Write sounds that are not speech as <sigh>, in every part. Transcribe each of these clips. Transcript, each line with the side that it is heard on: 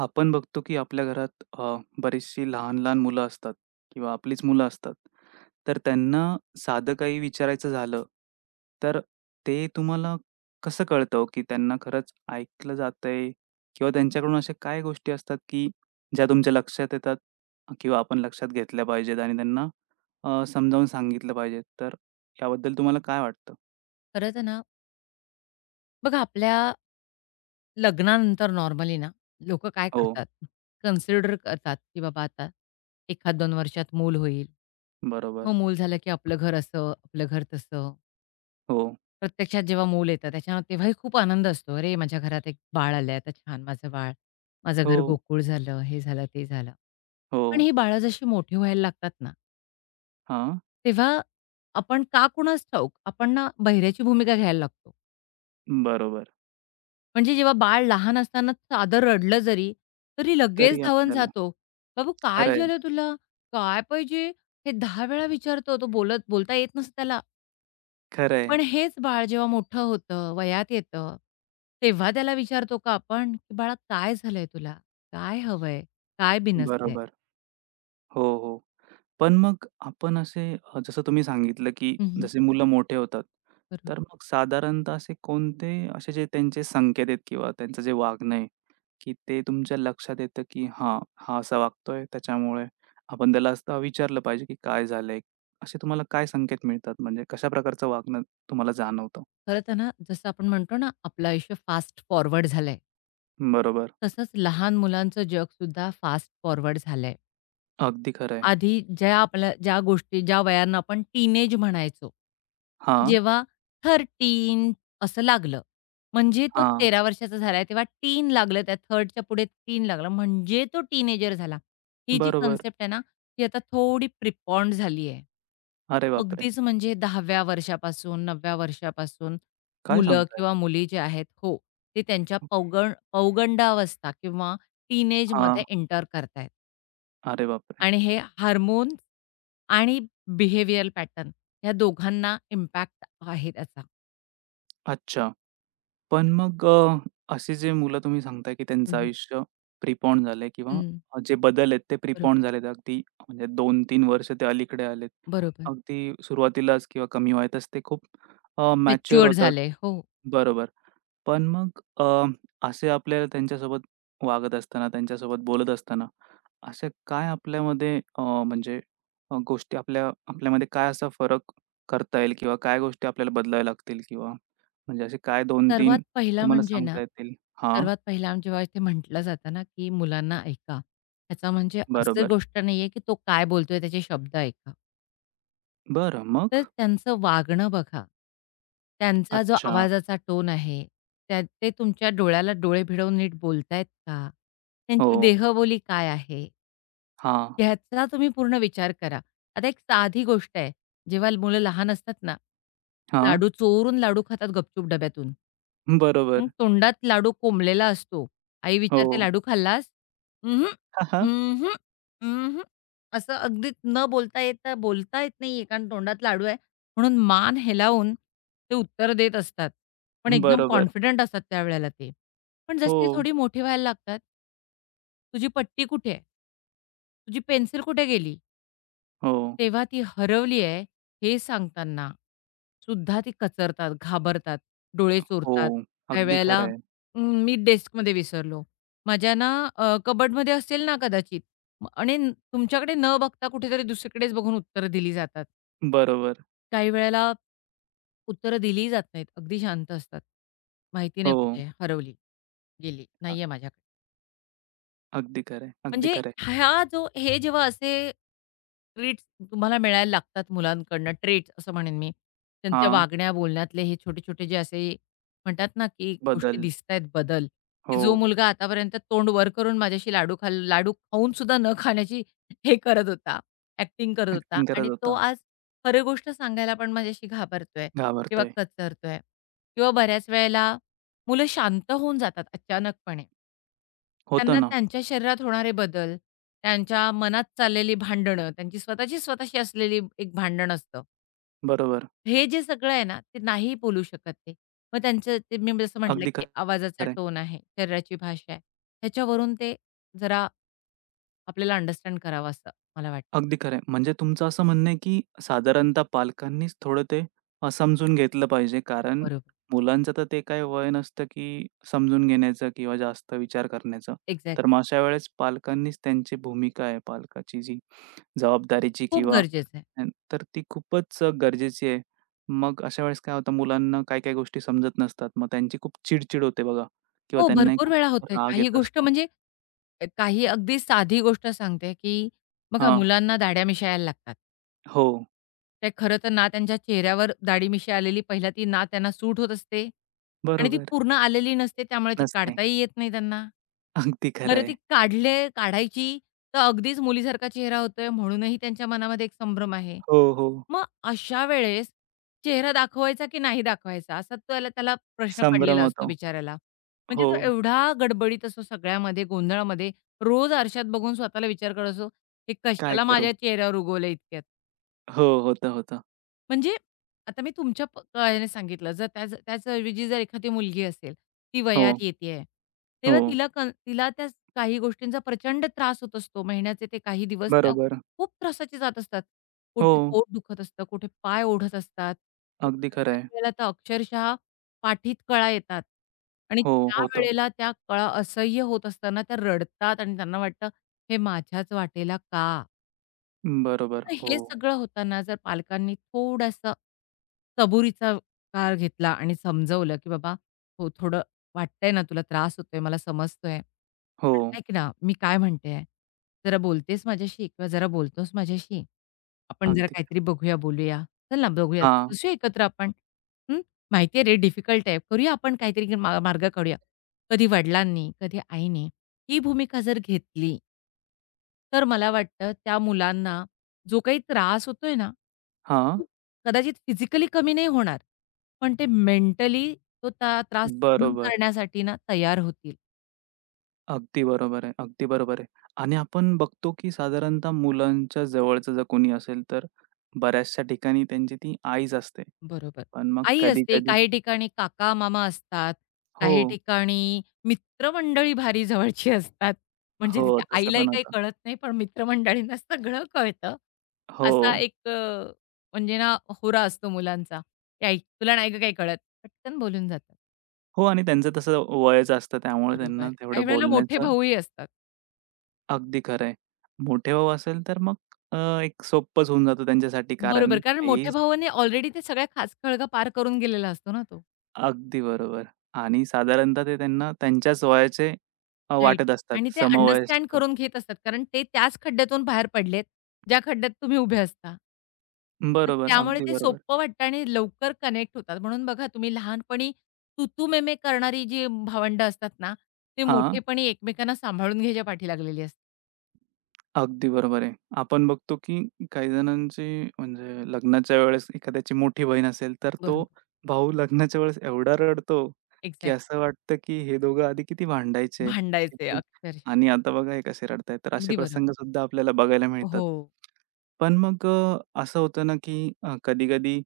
right: आपण बघतो की आपल्या घरात बरीचशी लहान-लहान मुलं असतात किंवा आपलीच मुलं असतात. तर त्यांना साधं काही विचारायचं झालं, तर ते तुम्हाला कसं कळतं हो, की त्यांना खरंच ऐकलं जातंय किंवा त्यांच्याकडून अशा काय गोष्टी असतात, की ज्या तुमच्या लक्षात येतात किंवा आपण लक्षात घेतल्या पाहिजेत आणि त्यांना समजावून सांगितलं पाहिजे? तर याबद्दल तुम्हाला काय वाटतं?
left: खरं तर ना, बघा आपल्या लग्नानंतर नॉर्मली ना, लोक काय
right: हो,
left: करतात, कन्सिडर करतात, की बाबा आता 1-2 वर्षात मूल होईल. मग
right: बरोबर.
left: मूल झालं की आपलं घर असं, आपलं घर तसं.
right: हो,
left: प्रत्यक्षात जेव्हा मूल येतं त्याच्या तेव्हाही खूप आनंद असतो. "अरे, माझ्या घरात एक बाळ आलंय, आता छान माझं बाळ. माझं घर
right: हो,
left: गोकुळ झालं, हे झालं, ते झालं."
right: हो.
left: पण ही बाळं जशी मोठी व्हायला लागतात ना,
right: हां,
left: तेव्हा आपण का कुणास ठाऊक, आपण ना बहिऱ्याची भूमिका घ्यायला लागतो.
right: बरोबर.
left: म्हणजे जेव्हा बाळ लहान असताना साधं रडलं जरी, तरी लगेच
right: तरी
left: धावून
right: आपल्याला
left: जातो. "बाबू काय
right: खरं
left: झालं तुला? काय पाहिजे?" हे 10 वेळा विचारतो. तो बोलता येत नसतं त्याला.
right: खरं आहे.
left: पण हेच बाळ जेव्हा मोठं होतं, वयात येतं, तेव्हा त्याला विचारतो का आपण, की "बाळा काय झालंय तुला? काय हवंय? काय बिनसलंय?"
right: बरोबर. हो, हो. पण मग आपण असे जसं तुम्ही सांगितलं, की
left: हं, हं.
right: जसे मुलं मोठे होतात,
left: बरोबर.
right: तर मग साधारणतः असे कोणते असे जे त्यांचे संकेत आहेत किंवा त्यांचं जे वागणं आहे, की ते तुमच्या लक्षात येतं, की हां, हा असा वागतोय त्याच्यामुळे आपण त्याला असं विचारलं पाहिजे, की काय झालंय? असे तुम्हाला काय संकेत मिळतात? म्हणजे कशा प्रकारचं वागणं तुम्हाला जाणवतं?
left: खरं तर ना, जसं आपण म्हणतो ना, आपलं आयुष्य फास्ट फॉरवर्ड झालंय.
right: बरोबर.
left: तसंच लहान मुलांचं जगसुद्धा फास्ट फॉरवर्ड झालंय.
right: अगदी खरं.
left: आधी आपल्या ज्या गोष्टी ज्या वयांना आपण टीनेज म्हणायचो, की
right: हां,
left: जेव्हा थर्टीन असं लागलं, म्हणजे तो
right: हां.
left: 13 वर्षाचा झाला तेव्हा टीन लागलं त्या 3rd पुढे टीन लागलं म्हणजे तो टीनेजर झाला. ही जी
right: बरोबर.
left: कन्सेप्ट आहे ना, ती आता थोडी प्रिपॉन्ड झाली आहे.
right: अरे बापरे!
left: अगदीच म्हणजे 10व्या वर्षापासून 9व्या वर्षापासून
right: काय
left: मुलं
right: सांगताय?
left: किंवा मुली जे आहेत हो, ते त्यांच्या पौगंडावस्था किंवा टीनेजमध्ये
right: हां.
left: एंटर करतायेत.
right: अरे बापरे!
left: आणि हे हार्मोन्स आणि बिहेवियरल पॅटर्न ह्या दोघांना इम्पॅक्ट आहे त्याचा.
right: अच्छा. पण मग असे जे मुलं तुम्ही सांगताय, की
left: हं,
right: त्यांचं
left: हं.
right: आयुष्य प्रिपॉन्ड झालंय किंवा
left: हं.
right: जे बदल आहेत ते
left: बरोबर,
right: प्रिपॉन्ड झालेत अगदी म्हणजे 2-3 वर्ष ते अलीकडे आलेत.
left: बरोबर.
right: अगदी सुरुवातीलाच किंवा कमी वयातच ते खूप मॅच्युअर
left: मॅच्युअर्ड
right: होतात.
left: झाले. हो.
right: बरोबर. पण मग असे आपल्याला त्यांच्यासोबत वागत असताना, त्यांच्यासोबत बोलत असताना, अशा काय आपल्यामध्ये म्हणजे गोष्टी आपल्या आपल्यामध्ये काय असा फरक करता येईल किंवा काय गोष्टी आपल्याला बदलाव्या लागतील किंवा म्हणजे असे काय
left: सर्वात
right: 2-3
left: पहिला
right: तुम्हाला
left: म्हणजे ना,
right: सांगता येतील? हां,
left: सर्वात पहिला जेव्हा इथे म्हटलं जातं ना, की मुलांना ऐका. ह्याचा म्हणजे असं
right: बरोबर.
left: गोष्ट नाहीये, की तो काय बोलतोय त्याचे शब्द ऐका.
right: बरं,
left: तर
right: मग?
left: त्यांचं वागणं बघा. त्यांचा जो
right: अच्छा.
left: आवाजाचा टोन आहे, ते तुमच्या डोळ्याला डोळे भिडवून नीट बोलतायत का?
right: हो.
left: त्यांची देहबोली काय आहे?
right: हां,
left: ह्याचा तुम्ही पूर्ण विचार करा. आता एक साधी गोष्ट आहे. जेव्हा मुलं लहान असतात ना,
right: हां.
left: लाडू चोरून लाडू खातात गपचूप डब्यातून. मग
right: बरोबर.
left: तोंडात लाडू कोंबलेला असतो. आई
right: हो.
left: विचारते, "लाडू खाल्लास?" "अहं,
right: <laughs>
left: अहं, अहं." असं अगदी न बोलता येता बोलता येत नाहीये कारण तोंडात लाडू आहे. म्हणून मान हेलावून ते उत्तर देत असतात. पण एकदम
right: बरोबर.
left: कॉन्फिडंट असतात त्यावेळेला ते. पण
right: हो,
left: जसे ते थोडी मोठी व्हायला लागतात, "तुझी पट्टी कुठे आहे? तुझी पेन्सिल कुठे गेली?"
right: हो,
left: तेव्हा ती हरवली आहे हे सांगताना सुद्धा ती कचरतात, घाबरतात, डोळे
right: हो.
left: चोरतात. काही
right: अगदी
left: वेळेला
right: खरं आहे.
left: मी डेस्कमध्ये विसरलो. माझ्या ना कबर्डमध्ये असेल ना कदाचित. तुमच्याकडे न बघता कुठेतरी दुसरीकडेच बघून उत्तरं दिली जातात.
right: बरोबर.
left: काही वेळेला उत्तरं दिलीही जात नाहीत. अगदी शांत असतात. माहिती नाही
right: हो.
left: कुठे आहे, हरवली, गेली, नाहीये माझ्याकडे.
right: अगदी खरं आहे, अगदी
left: म्हणजे
right: खरं.
left: हा जो हे जेव्हा असे ट्रीट्स तुम्हाला मिळायला लागतात मुलांकडनं, ट्रेट्स असं म्हणेन मी. त्यांच्या
right: हां,
left: वागण्या, बोलण्यातले हे छोटे-छोटे जे असे म्हणतात ना, की गोष्टी
right: बदल.
left: दिसतायत बदल, की
right: हो,
left: जो मुलगा आतापर्यंत तोंड वर करून माझ्याशी लाडू खाऊन सुद्धा न खाण्याची हे करत होता, ॲक्टिंग करत होता
right: ॲक्टिंग
left: आणि
right: करत
left: तो
right: होता.
left: आज खरी गोष्ट सांगायला पण माझ्याशी घाबरतोय किंवा
right: घाबरतोय.
left: कचरतोय किंवा बऱ्याच वेळेला मुलं शांत होऊन जातात अचानकपणे.
right: होतं
left: त्यांना
right: ना.
left: त्यांच्या शरीरात होणारे बदल, त्यांच्या मनात चाललेली भांडणं, त्यांची स्वतःची स्वतःशी असलेली एक भांडण असतं.
right: बरोबर.
left: हे जे सगळं आहे ना, ते नाही बोलू शकत ते. मग त्यांचं ते मी जसं म्हटलं,
right: अगदी
left: की आवाजाचा
right: खरं आहे.
left: टोन आहे, शरीराची भाषा आहे. त्याच्यावरून ते जरा आपल्याला अंडरस्टँड करावं असं मला वाटतं.
right: अगदी खरं आहे. म्हणजे तुमचं असं म्हणणं आहे, की साधारणतः पालकांनीच थोडं ते समजून घेतलं पाहिजे. कारण
left: बरोबर.
right: मुलांचं तर ते काही वय नसतं, की समजून घेण्याचं किंवा जास्त विचार करण्याचं.
left: एक्झॅक्ट.
right: तर मग अशा वेळेस पालकांनीच त्यांची भूमिका आहे, पालकाची जी जबाबदारीची
left: खूप
right: किंवा
left: गरजेचं आहे.
right: तर ती खूपच गरजेची आहे. मग अशा वेळेस काय होतं, मुलांना काही-काही गोष्टी समजत नसतात. मग त्यांची खूप चिड होते बघा किंवा
left: हो,
right: त्यांनाही
left: भरपूर वेळा
right: खूप
left: होतंय.
right: राग
left: काही
right: येत
left: गोष्ट
right: असतो.
left: म्हणजे काही अगदी साधी गोष्ट सांगते, की बघा
right: हां.
left: मुलांना दाढ्या मिशायला लागतात.
right: हो.
left: ते खरं तर ना त्यांच्या चेहऱ्यावर दाढी-मिशी आलेली पहिला ती ना त्यांना सूट होत असते आणि ती
right: बरोबर.
left: पूर्ण आलेली नसते त्यामुळे ती
right: नसते.
left: काढताही येत नाही त्यांना.
right: अगदी खरं
left: बरं ती
right: आहे.
left: काढायची तर अगदीच मुलीसारखा चेहरा होतोय म्हणूनही त्यांच्या मनामध्ये एक संभ्रम आहे.
right: हो, हो.
left: मग अशा वेळेस चेहरा दाखवायचा की नाही दाखवायचा असा त्याला त्याला प्रश्न
right: संभ्रम
left: पडलेला असतो
right: होतो.
left: बिचाऱ्याला. म्हणजे
right: हो,
left: तो एवढा गडबडीत असतो सगळ्यामध्ये गोंधळामध्ये रोज आरशात बघून स्वतःला विचार करत असतो, "हे
right: काय
left: कशाला
right: करू?
left: माझ्या चेहऱ्यावर उगवलं इतक्यात?"
right: हो, होतं, होतं.
left: म्हणजे आता मी तुमच्या प कळ्याने सांगितलं. जर त्याचऐवजी जर एखादी मुलगी असेल, ती वयात
right: हो,
left: येतीये,
right: हो.
left: तेव्हा तिला त्या काही गोष्टींचा प्रचंड त्रास होत असतो. महिन्याचे ते काही दिवस त्या
right: बरोबर.
left: खूप त्रासाचे जात असतात.
right: हो,
left: कुठे पोट दुखत असतं, कुठे पाय ओढत असतात.
right: अगदी खरं आहे.
left: काही-काही वेळेला तर अक्षरशः पाठीत कळा येतात आणि
right: हो, होतं.
left: त्यावेळेला त्या कळा असह्य होत असताना त्या रडतात आणि त्यांना वाटतं, "हे माझ्याच वाटेला का?"
right: बरोबर.
left: तर
right: हो,
left: हे सगळं होताना जर पालकांनी थोडासा सबुरीचा काळ घेतला आणि समजवलं, की "बाबा, हो, थोडं वाटतंय ना, तुला त्रास होतोय, मला समजतोय.
right: हो.
left: पण ऐक ना, मी काय म्हणते आहे, जरा बोलतेस माझ्याशी किंवा जरा बोलतोस माझ्याशी? आपण जरा
right: अगदी.
left: काहीतरी बघूया, बोलूया. चल ना, बघूया,
right: हां,
left: बसूया एकत्र आपण. हं, माहिती आहे रे, डिफिकल्ट आहे. करूया आपण काहीतरी मार्ग काढूया." कधी वडिलांनी, कधी आईने ही भूमिका जर घेतली तर मला वाटतं त्या मुलांना जो काही त्रास होतोय ना,
right: हां.
left: तो कदाचित फिजिकली कमी नाही होणार, पण ते मेंटली तो त्या त्रास सहन
right: बरोबर.
left: करण्यासाठी ना तयार होतील.
right: अगदी बरोबर आहे, अगदी बरोबर आहे. आणि आपण बघतो, की साधारणतः मुलांच्या जवळचं जर कोणी असेल, तर बऱ्याचशा ठिकाणी त्यांची ती आईच असते.
left: बरोबर.
right: पण मग
left: आई असते,
right: कधी-कधी
left: काही ठिकाणी काका-मामा असतात,
right: हो,
left: काही ठिकाणी मित्रमंडळी भारी जवळची असतात. म्हणजे
right: हो,
left: तिथे
right: तसं
left: आईलाही
right: पण
left: काही
right: होतं.
left: कळत नाही, पण मित्रमंडळींना सगळं कळतं.
right: हो.
left: असा एक अ, म्हणजे ना होरा असतो मुलांचा, "ए आई, तुला नाही गं काही कळत." पटकन बोलून जातात.
right: हो आणि त्यांचं तसं वयच असतं त्यामुळे
left: बरोबर.
right: त्यांना
left: काही
right: तेवढं
left: वेळेला मोठे
right: बोलण्याचं
left: भाऊही असतात.
right: अगदी खरं आहे. मोठे भाऊ असेल तर मग अ, एक सोपंच होऊन जातं त्यांच्यासाठी
left: बरोबर.
right: कारण
left: कारण
right: तेही
left: मोठ्या भावाने ऑलरेडी ते सगळ्या खाचखळगा पार करून गेलेला असतो ना तो.
right: अगदी बरोबर आणि साधारणतः ते त्यांना त्यांच्याच वयाचे
left: राइट.
right: वाटत असतात.
left: आणि ते अंडरस्टँड
right: समवयस्क.
left: करून घेत असतात. कारण ते त्याच खड्ड्यातून बाहेर पडलेत, ज्या खड्ड्यात तुम्ही उभे असता. मग
right: बरोबर,
left: त्यामुळे
right: अगदी
left: ते
right: बरोबर.
left: सोपं वाटतं आणि लवकर कनेक्ट होतात. म्हणून बघा तुम्ही लहानपणी तू तू करणारी जी भावंडं असतात ना, ते
right: हां.
left: मोठेपणी एकमेकांना सांभाळून घ्यायच्या पाठी लागलेली असतात.
right: अगदी बरोबर आहे. आपण बघतो, की काही जणांची म्हणजे लग्नाच्या वेळेस एखाद्याची मोठी बहीण असेल, तर तो
left: बरोबर.
right: भाऊ लग्नाच्या वेळेस एवढा रडतो, की
left: एक्झॅक्ट.
right: असं वाटतं, की हे दोघं आधी किती भांडायचे,
left: भांडायचे
right: किती
left: अक्षरशः.
right: आणि आता बघा हे कसे रडतायत. तर असे
left: अगदी बरोबर.
right: प्रसंगसुद्धा आपल्याला बघायला मिळतात.
left: हो.
right: पण मग असं होतं ना, की कधी-कधी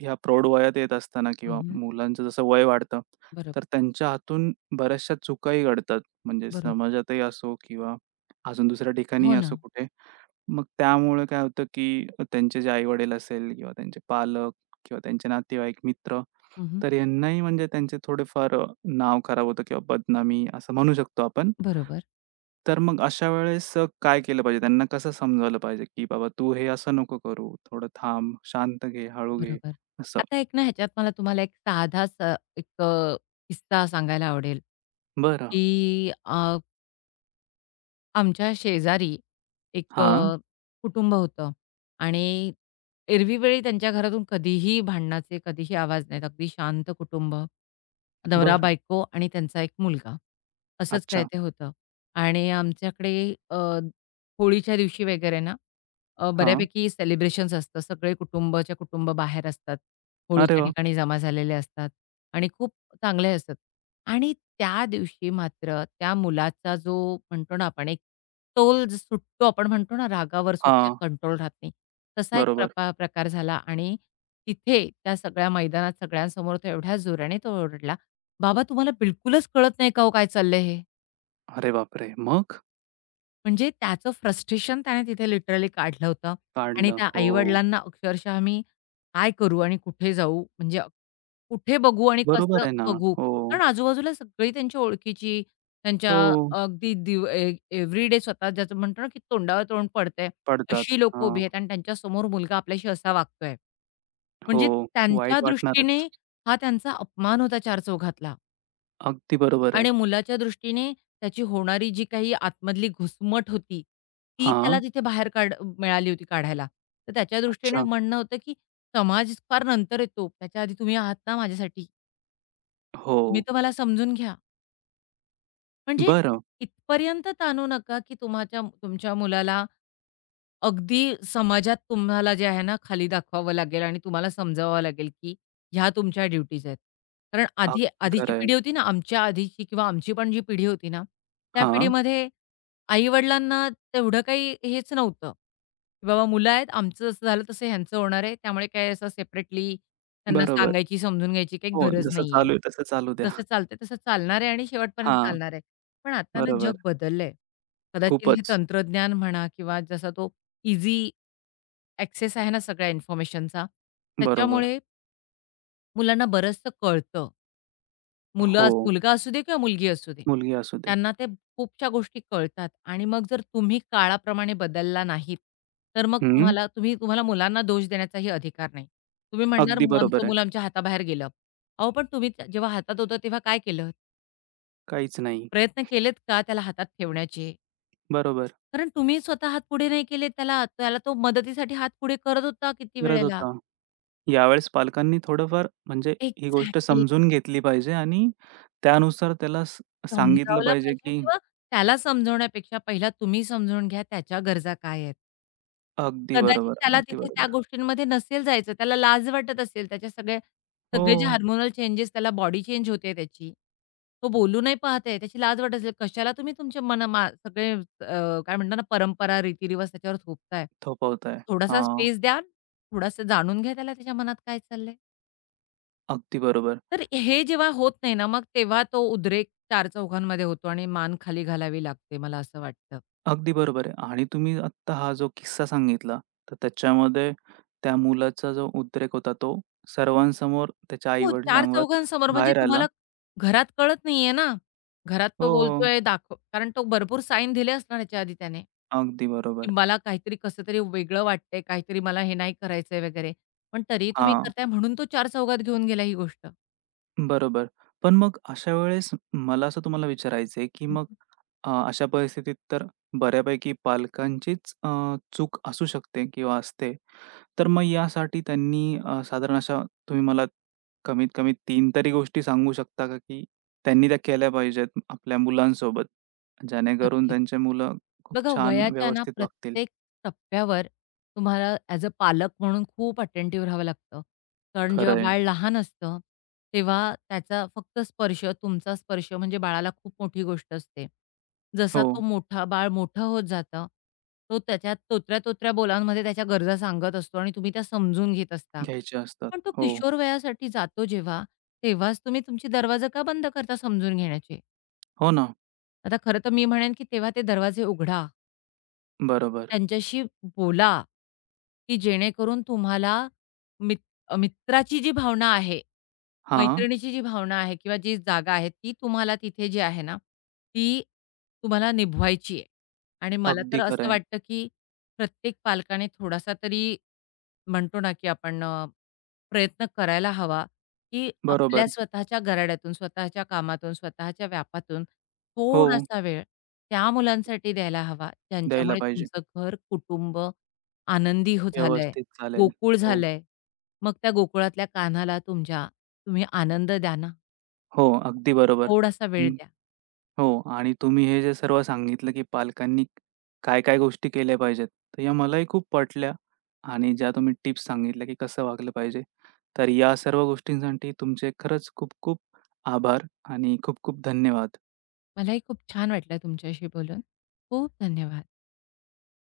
right: ह्या प्रौढ वयात येत असताना
left: हं,
right: किंवा
left: हं.
right: मुलांचं जसं वय वाढतं,
left: बरोबर,
right: तर त्यांच्या हातून बऱ्याचशा चुकाही घडतात. म्हणजे
left: बरोबर.
right: समाजातही असो किंवा अजून दुसऱ्या ठिकाणी
left: हो ना.
right: असं कुठे. मग त्यामुळे काय होतं, की त्यांचे जे आई-वडील असेल किंवा त्यांचे पालक किंवा त्यांचे नातेवाईक, मित्र,
left: हं, हं.
right: तर यांनाही म्हणजे त्यांचे थोडेफार नाव खराब होतं किंवा बदनामी असं म्हणू शकतो आपण.
left: बरोबर,
right: तर मग अशा वेळेस काय केलं पाहिजे? त्यांना कसं समजावलं पाहिजे, की "बाबा तू हे असं नको करू. थोडं थांब, शांत घे, हळू घे."
left: बरोबर.
right: असं.
left: आता एक ना ह्याच्यात मला तुम्हाला एक साधा स एक किस्सा सांगायला आवडेल,
right: "बरं.
left: की आमच्या शेजारी एक
right: हां.
left: कुटुंब होतं आणि एरवीवेळी त्यांच्या घरातून कधीही भांडणाचे, कधीही आवाज नाहीत. अगदी शांत कुटुंब.
right: बरं.
left: नवरा-बायको आणि त्यांचा एक मुलगा. असंच काय
right: अच्छा.
left: ते होतं. आणि आमच्याकडे अ, होळीच्या दिवशी वगैरे ना,
right: हां.
left: बऱ्यापैकी सेलिब्रेशन्स असतं. सगळे कुटुंबाच्या कुटुंब बाहेर असतात.
right: अरे
left: होळीच्या
right: वाह!
left: ठिकाणी जमा झालेले असतात आणि खूप चांगले असतात. आणि त्या दिवशी मात्र त्या मुलाचा जो म्हणतो ना आपण एक तोल जो सुटतो आपण म्हणतो ना रागावर स्वतःच्या
right: हां.
left: कंट्रोल राहत नाही. तसा एक
right: बरोबर.
left: प्रकार झाला आणि तिथे त्या सगळ्या मैदानात सगळ्यांसमोर तो एवढ्या जोराने तो ओरडला, "बाबा तुम्हाला बिलकुलच कळत नाही का हो काय चाललंय हे?"
right: अरे बापरे! मग?
left: म्हणजे त्याचं फ्रस्ट्रेशन त्याने तिथे लिटरली काढलं होतं आणि
right: काढलं.
left: त्या
right: हो.
left: आई-वडिलांना अक्षरशः मी काय करू आणि कुठे जाऊ? म्हणजे कुठे बघू आणि कसं
right: बरोबर आहे ना.
left: बघू?
right: हो,
left: कारण आजूबाजूला सगळी त्यांच्या ओळखीची, त्यांच्या
right: हो.
left: अगदी दिव ए एव्हरीडे स्वतः ज्याचं म्हणतो ना, की तोंडावर तोंड पडतंय,
right: पडतात.
left: अशी लोकं उभी
right: हां.
left: आहेत आणि त्यांच्यासमोर मुलगा आपल्याशी असा वागतोय.
right: हो,
left: म्हणजे त्यांच्या
right: वाईट
left: दृष्टीने
right: वाटणारच.
left: हा त्यांचा अपमान होता चार चौघातला.
right: अगदी बरोबर आहे.
left: आणि मुलाच्या दृष्टीने त्याची होणारी जी काही आतमधली घुसमट होती, ती त्याला
right: हां.
left: तिथे बाहेर काढ मिळाली होती काढायला. तर त्याच्या दृष्टीने
right: अच्छा.
left: म्हणणं होतं, की समाज फार नंतर येतो. त्याच्या आधी तुम्ही आहात ना माझ्यासाठी.
right: हो.
left: तुम्ही तर मला समजून घ्या. म्हणजे
right: बरं.
left: इथपर्यंत ताणू नका, की तुमच्या तुमच्या मुलाला अगदी समाजात तुम्हाला जे आहे ना, खाली दाखवावं लागेल आणि तुम्हाला समजावावं लागेल, की ह्या तुमच्या ड्युटीज आहेत. कारण
right: अगदी
left: आधीची
right: खरं आहे.
left: पिढी होती ना, आमच्या आधीची किंवा आमची पण जी पिढी होती ना, त्या
right: हां,
left: पिढीमध्ये आई-वडिलांना तेवढं काही हेच नव्हतं, की बाबा मुलं आहेत, आमचं जसं झालं तसं ह्यांचं होणार आहे. त्यामुळे काही असं सेपरेटली त्यांना
right: बरोबर.
left: सांगायची, समजून घ्यायची काही
right: हो,
left: गरज
right: जसं
left: नाहीये.
right: चालू आहे तसं चालू द्या.
left: जसं चालतंय तसं चालणार आहे आणि शेवटपर्यंत
right: हां,
left: चालणार आहे. पण आता ना,
right: बरोबर.
left: जग बदललंय. कदाचित हे
right: खूपच.
left: तंत्रज्ञान म्हणा किंवा जसा तो इझी ॲक्सेस आहे ना सगळ्या इन्फॉर्मेशनचा,
right: बरोबर.
left: त्याच्यामुळे मुलांना बरचसं कळतं.
right: हो,
left: मुलगा असू दे किंवा मुलगी असू दे.
right: मुलगी असू दे.
left: त्यांना ते खूपशा गोष्टी कळतात आणि मग जर तुम्ही काळाप्रमाणे बदलला नाहीत, तर मग
right: हं,
left: तुम्हाला मुलांना दोष देण्याचाही अधिकार नाही. तुम्ही म्हणणार
right: अगदी
left: "मग आमचं
right: बरोबर आहे.
left: मुलं आमच्या हाताबाहेर गेलं. अहो, पण जेव्हा हातात होतं तेव्हा काय केलं?
right: काहीच नाही.
left: प्रयत्न केलेत का त्याला हातात ठेवण्याचे?
right: बरोबर.
left: कारण तुम्ही स्वतः हात पुढे नाही केले त्याला. त्याला तो मदतीसाठी हात पुढे करत होता किती
right: गरज
left: वेळेला.
right: होता. यावेळेस पालकांनी थोडंफार म्हणजे ही गोष्ट
left: एक्झॅक्टली.
right: समजून घेतली पाहिजे आणि त्यानुसार त्याला सांगितलं
left: समजावलं
right: पाहिजे
left: पाहिजे
right: की
left: किंवा त्याला समजवण्यापेक्षा पहिला तुम्ही समजून घ्या त्याच्या गरजा काय आहेत.
right: अगदी
left: कदाचित
right: बरोबर,
left: त्याला
right: अगदी
left: तिथे त्या
right: बरोबर.
left: गोष्टींमध्ये नसेल जायचं. त्याला लाज वाटत असेल. त्याच्या सगळ्या
right: हो,
left: सगळे जे हार्मोनल चेंजेस त्याला बॉडी चेंज होते त्याची. तो बोलू नाही पाहत आहे. त्याची लाज वाटत असेल. कशाला तुम्ही तुमचे मन मा सगळे काय म्हणतात ना परंपरा, रीतिरिवाज त्याच्यावर थोपताय.
right: थोपवताय.
left: थोडासा
right: हां,
left: स्पेस द्या. थोडासा जाणून घ्या त्याला त्याच्या मनात काय चाललंय.
right: अगदी बरोबर.
left: तर हे जेव्हा होत नाही ना, मग तेव्हा तो उद्रेक चार चौघांमध्ये होतो आणि मान खाली घालावी लागते, मला असं वाटतं.
right: अगदी बरोबर आहे. आणि तुम्ही आत्ता हा जो किस्सा सांगितला, तर त्याच्यामध्ये त्या मुलाचा जो उद्रेक होता, तो सर्वांसमोर त्याच्या
left: हो. चार
right: आई-वडिलांवर
left: चौघांसमोर म्हणजे
right: बाहेर आला.
left: तुम्हाला घरात कळत नाहीये ना. घरात
right: हो,
left: तो
right: हो,
left: बोलतोय दाखव कारण तो भरपूर साईन दिले असणार याच्या आधी त्याने,
right: अगदी
left: की
right: बरोबर.
left: मला काहीतरी कसं तरी वेगळं वाटतंय, काहीतरी मला हे नाही करायचंय वगैरे. पण तरीही तुम्ही
right: हां,
left: करताय म्हणून तो चार चौघात घेऊन गेला ही गोष्ट.
right: बरोबर. पण मग अशा वेळेस मला असं तुम्हाला विचारायचं आहे, की मग अशा परिस्थितीत तर बऱ्यापैकी पालकांचीच चूक असू शकते किंवा असते. तर मग यासाठी त्यांनी साधारण अशा तुम्ही मला कमीत कमी 3 तरी गोष्टी सांगू शकता का, की त्यांनी त्या केल्या पाहिजेत आपल्या मुलांसोबत, जेणेकरून
left: नक्कीच.
right: त्यांचे मुलं खूप
left: बघा
right: छान
left: वयाच्या ना
right: व्यवस्थित वागतील?
left: प्रत्येक टप्प्यावर तुम्हाला ॲज अ पालक म्हणून खूप अटेंटिव्ह राहावं लागतं. कारण जेव्हा
right: खरं आहे.
left: बाळ लहान असतं, तेव्हा त्याचा फक्त स्पर्श, तुमचा स्पर्श म्हणजे बाळाला खूप मोठी गोष्ट असते. जसा
right: हो,
left: तो मोठा बाळ मोठं होत जातं, तो त्याच्या तोत्र्या-तोत्र्या बोलांमध्ये त्याच्या गरजा सांगत असतो आणि तुम्ही त्या समजून घेत असता.
right: घ्यायचे असतात.
left: पण तो
right: हो.
left: किशोर वयासाठी जातो जेव्हा, तेव्हाच तुम्ही तुमची दरवाजे का बंद करता समजून घेण्याचे?
right: हो ना.
left: आता खरं तर मी म्हणेन, की तेव्हा ते दरवाजे उघडा.
right: बरोबर.
left: त्यांच्याशी बोला, की जेणेकरून तुम्हाला मित मित्राची जी भावना आहे,
right: हां,
left: मैत्रिणीची जी भावना आहे किंवा जी जागा आहे, ती तुम्हाला तिथे जी आहे ना, ती तुम्हाला निभवायची आहे. आणि मला तर
right: अगदी
left: असं
right: खरं.
left: वाटतं, की प्रत्येक पालकाने थोडासा तरी म्हणतो ना, की आपण प्रयत्न करायला हवा, की आपल्या
right: बरोबर.
left: स्वतःच्या घराड्यातून, स्वतःच्या कामातून, स्वतःच्या व्यापातून
right: हो,
left: थोडासा वेळ त्या मुलांसाठी द्यायला हवा,
right: द्यायला
left: ज्यांच्यामुळे
right: पाहिजे.
left: तुमचं घर, कुटुंब आनंदी झालंय,
right: व्यवस्थित चालेल.
left: गोकुळ
right: हो,
left: झालंय. मग त्या गोकुळातल्या कान्हाला तुम्ही आनंद द्या ना,
right: हो, अगदी बरोबर.
left: थोडासा वेळ द्या.
right: हो आणि तुम्ही हे जे सर्व सांगितलं, की पालकांनी काय-काय गोष्टी केल्या पाहिजेत, तर या मलाही खूप पटल्या आणि ज्या तुम्ही टिप्स सांगितल्या, की कसं वागलं पाहिजे. तर या सर्व गोष्टींसाठी तुमचे खरंच खूप खूप आभार आणि खूप खूप धन्यवाद.
left: मलाही खूप छान वाटलं तुमच्याशी बोलून. खूप धन्यवाद.